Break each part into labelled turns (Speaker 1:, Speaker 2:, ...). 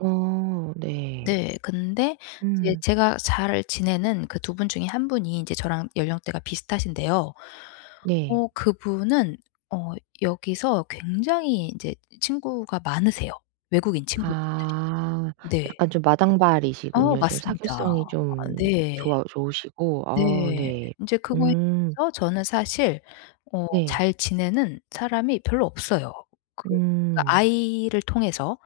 Speaker 1: 어 네.
Speaker 2: 네. 근데 이제
Speaker 1: 음.
Speaker 2: 제가 잘 지내는 그 2 분 중에 1 분이 인제 저랑 연령대가 비슷하신데요.
Speaker 1: 네.
Speaker 2: 어 그분은 어 여기서 굉장히 인제 친구가 많으세요. 외국인 친구분들이.
Speaker 1: 아
Speaker 2: 네.
Speaker 1: 약간 좀
Speaker 2: 어
Speaker 1: 마당발이시군요. 좀
Speaker 2: 맞습니다.
Speaker 1: 사교성이
Speaker 2: 아
Speaker 1: 좀
Speaker 2: 네.
Speaker 1: 좋아 좋으시고. 어
Speaker 2: 네.
Speaker 1: 네.
Speaker 2: 인제 그거에
Speaker 1: 음.
Speaker 2: 비해서 저는 사실 어
Speaker 1: 네.
Speaker 2: 잘 지내는 사람이 별로 없어요. 그 그러니까
Speaker 1: 음.
Speaker 2: 아이를 통해서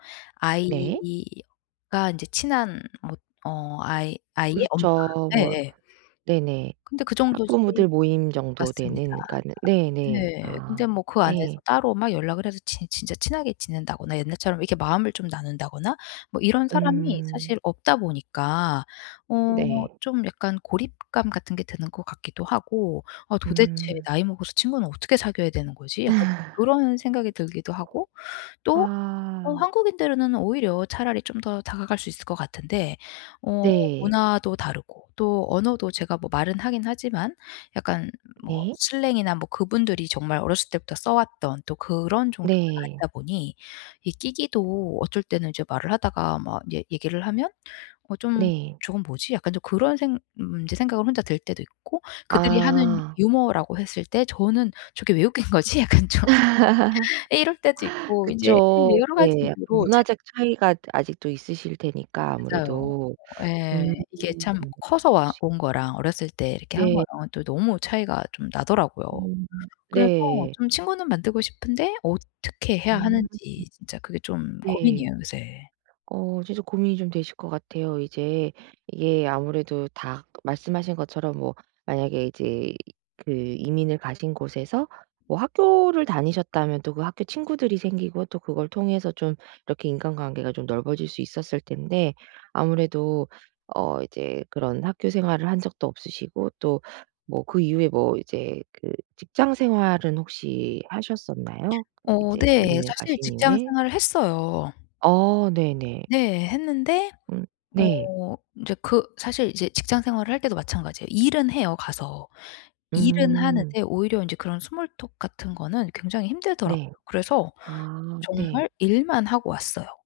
Speaker 1: 네.
Speaker 2: 아이가 인제 친한 뭐 어 아이 아이의 엄마.
Speaker 1: 그렇죠. 뭐
Speaker 2: 예예.
Speaker 1: 네네.
Speaker 2: 근데 그 정도지
Speaker 1: 학부모들 모임 정도
Speaker 2: 맞습니다.
Speaker 1: 되는 그러니까는 네네.
Speaker 2: 네. 근데
Speaker 1: 아
Speaker 2: 뭐 그 안에서
Speaker 1: 네.
Speaker 2: 따로 막 연락을 해서 제 진짜 친하게 지낸다거나 옛날처럼 이렇게 마음을 좀 나눈다거나 뭐 이런 사람이
Speaker 1: 음.
Speaker 2: 사실 없다 보니까 어
Speaker 1: 네.
Speaker 2: 좀 약간 고립감 같은 게 드는 것 같기도 하고 '어 도대체
Speaker 1: 음.
Speaker 2: 나이 먹어서 친구는 어떻게 사귀어야 되는 거지?' 약간 그런 생각이 들기도 하고 또 어
Speaker 1: 아.
Speaker 2: 한국인들은 오히려 차라리 좀 더 다가갈 수 있을 것 같은데 어
Speaker 1: 네.
Speaker 2: 문화도 다르고 또 언어도 제가 뭐 말은 하긴 하지만 약간 뭐
Speaker 1: 네.
Speaker 2: 슬랭이나 뭐 그분들이 정말 어렸을 때부터 써왔던 또 그런 정도는
Speaker 1: 네.
Speaker 2: 아니다 보니 이 끼기도 어쩔 때는 이제 말을 하다가 막 얘 얘기를 하면 '어 좀
Speaker 1: 네.
Speaker 2: 저건 뭐지?' 약간 좀 그런 생 음 이제 생각을 혼자 들 때도 있고 그들이 하는
Speaker 1: 아.
Speaker 2: 유머라고 했을 때 저는 '저게 왜 웃긴 거지?' 약간 좀 이럴 때도 있고 인제 [unintelligible]
Speaker 1: 그쵸.
Speaker 2: 여러 가지
Speaker 1: 네. 약간
Speaker 2: 이유로 제
Speaker 1: 문화적 차이가 아직도 있으실 테니까
Speaker 2: 맞아요.
Speaker 1: 아무래도.
Speaker 2: 어
Speaker 1: 음
Speaker 2: 예. 이게 참 커서 와
Speaker 1: 그러시
Speaker 2: 온 거랑 어렸을 때 이렇게 한
Speaker 1: 네.
Speaker 2: 거랑 또 너무 차이가 좀 나더라고요.
Speaker 1: 음
Speaker 2: 그래서
Speaker 1: 네.
Speaker 2: 좀 친구는 만들고 싶은데 어떻게 해야
Speaker 1: 음
Speaker 2: 하는지 진짜 그게 좀
Speaker 1: 네.
Speaker 2: 고민이에요 요새.
Speaker 1: 어 이제 좀 고민이 좀 되실 것 같아요. 이제 이게 아무래도 다 말씀하신 것처럼 뭐 만약에 이제 그 이민을 가신 곳에서 뭐 학교를 다니셨다면 또 그 학교 친구들이 생기고 또 그걸 통해서 좀 이렇게 인간관계가 좀 넓어질 수 있었을 텐데 아무래도 어 이제 그런 학교생활을 한 적도 없으시고 또 뭐 그 이후에 뭐 이제 그 직장 생활은 혹시 하셨었나요? 그
Speaker 2: 어
Speaker 1: 이제
Speaker 2: 네.
Speaker 1: 이민을
Speaker 2: 사실
Speaker 1: 가신
Speaker 2: 직장
Speaker 1: 이후에?
Speaker 2: 생활을 했어요.
Speaker 1: 어 네네.
Speaker 2: 네. 했는데
Speaker 1: 음 네.
Speaker 2: 어 인제 그 사실 이제 직장 생활을 할 때도 마찬가지예요. 일은 해요 가서. 일은
Speaker 1: 음.
Speaker 2: 하는데 오히려 인제 그런 스몰토크 같은 거는 굉장히 힘들더라고요.
Speaker 1: 네.
Speaker 2: 그래서
Speaker 1: 아
Speaker 2: 정말
Speaker 1: 네.
Speaker 2: 일만 하고 왔어요.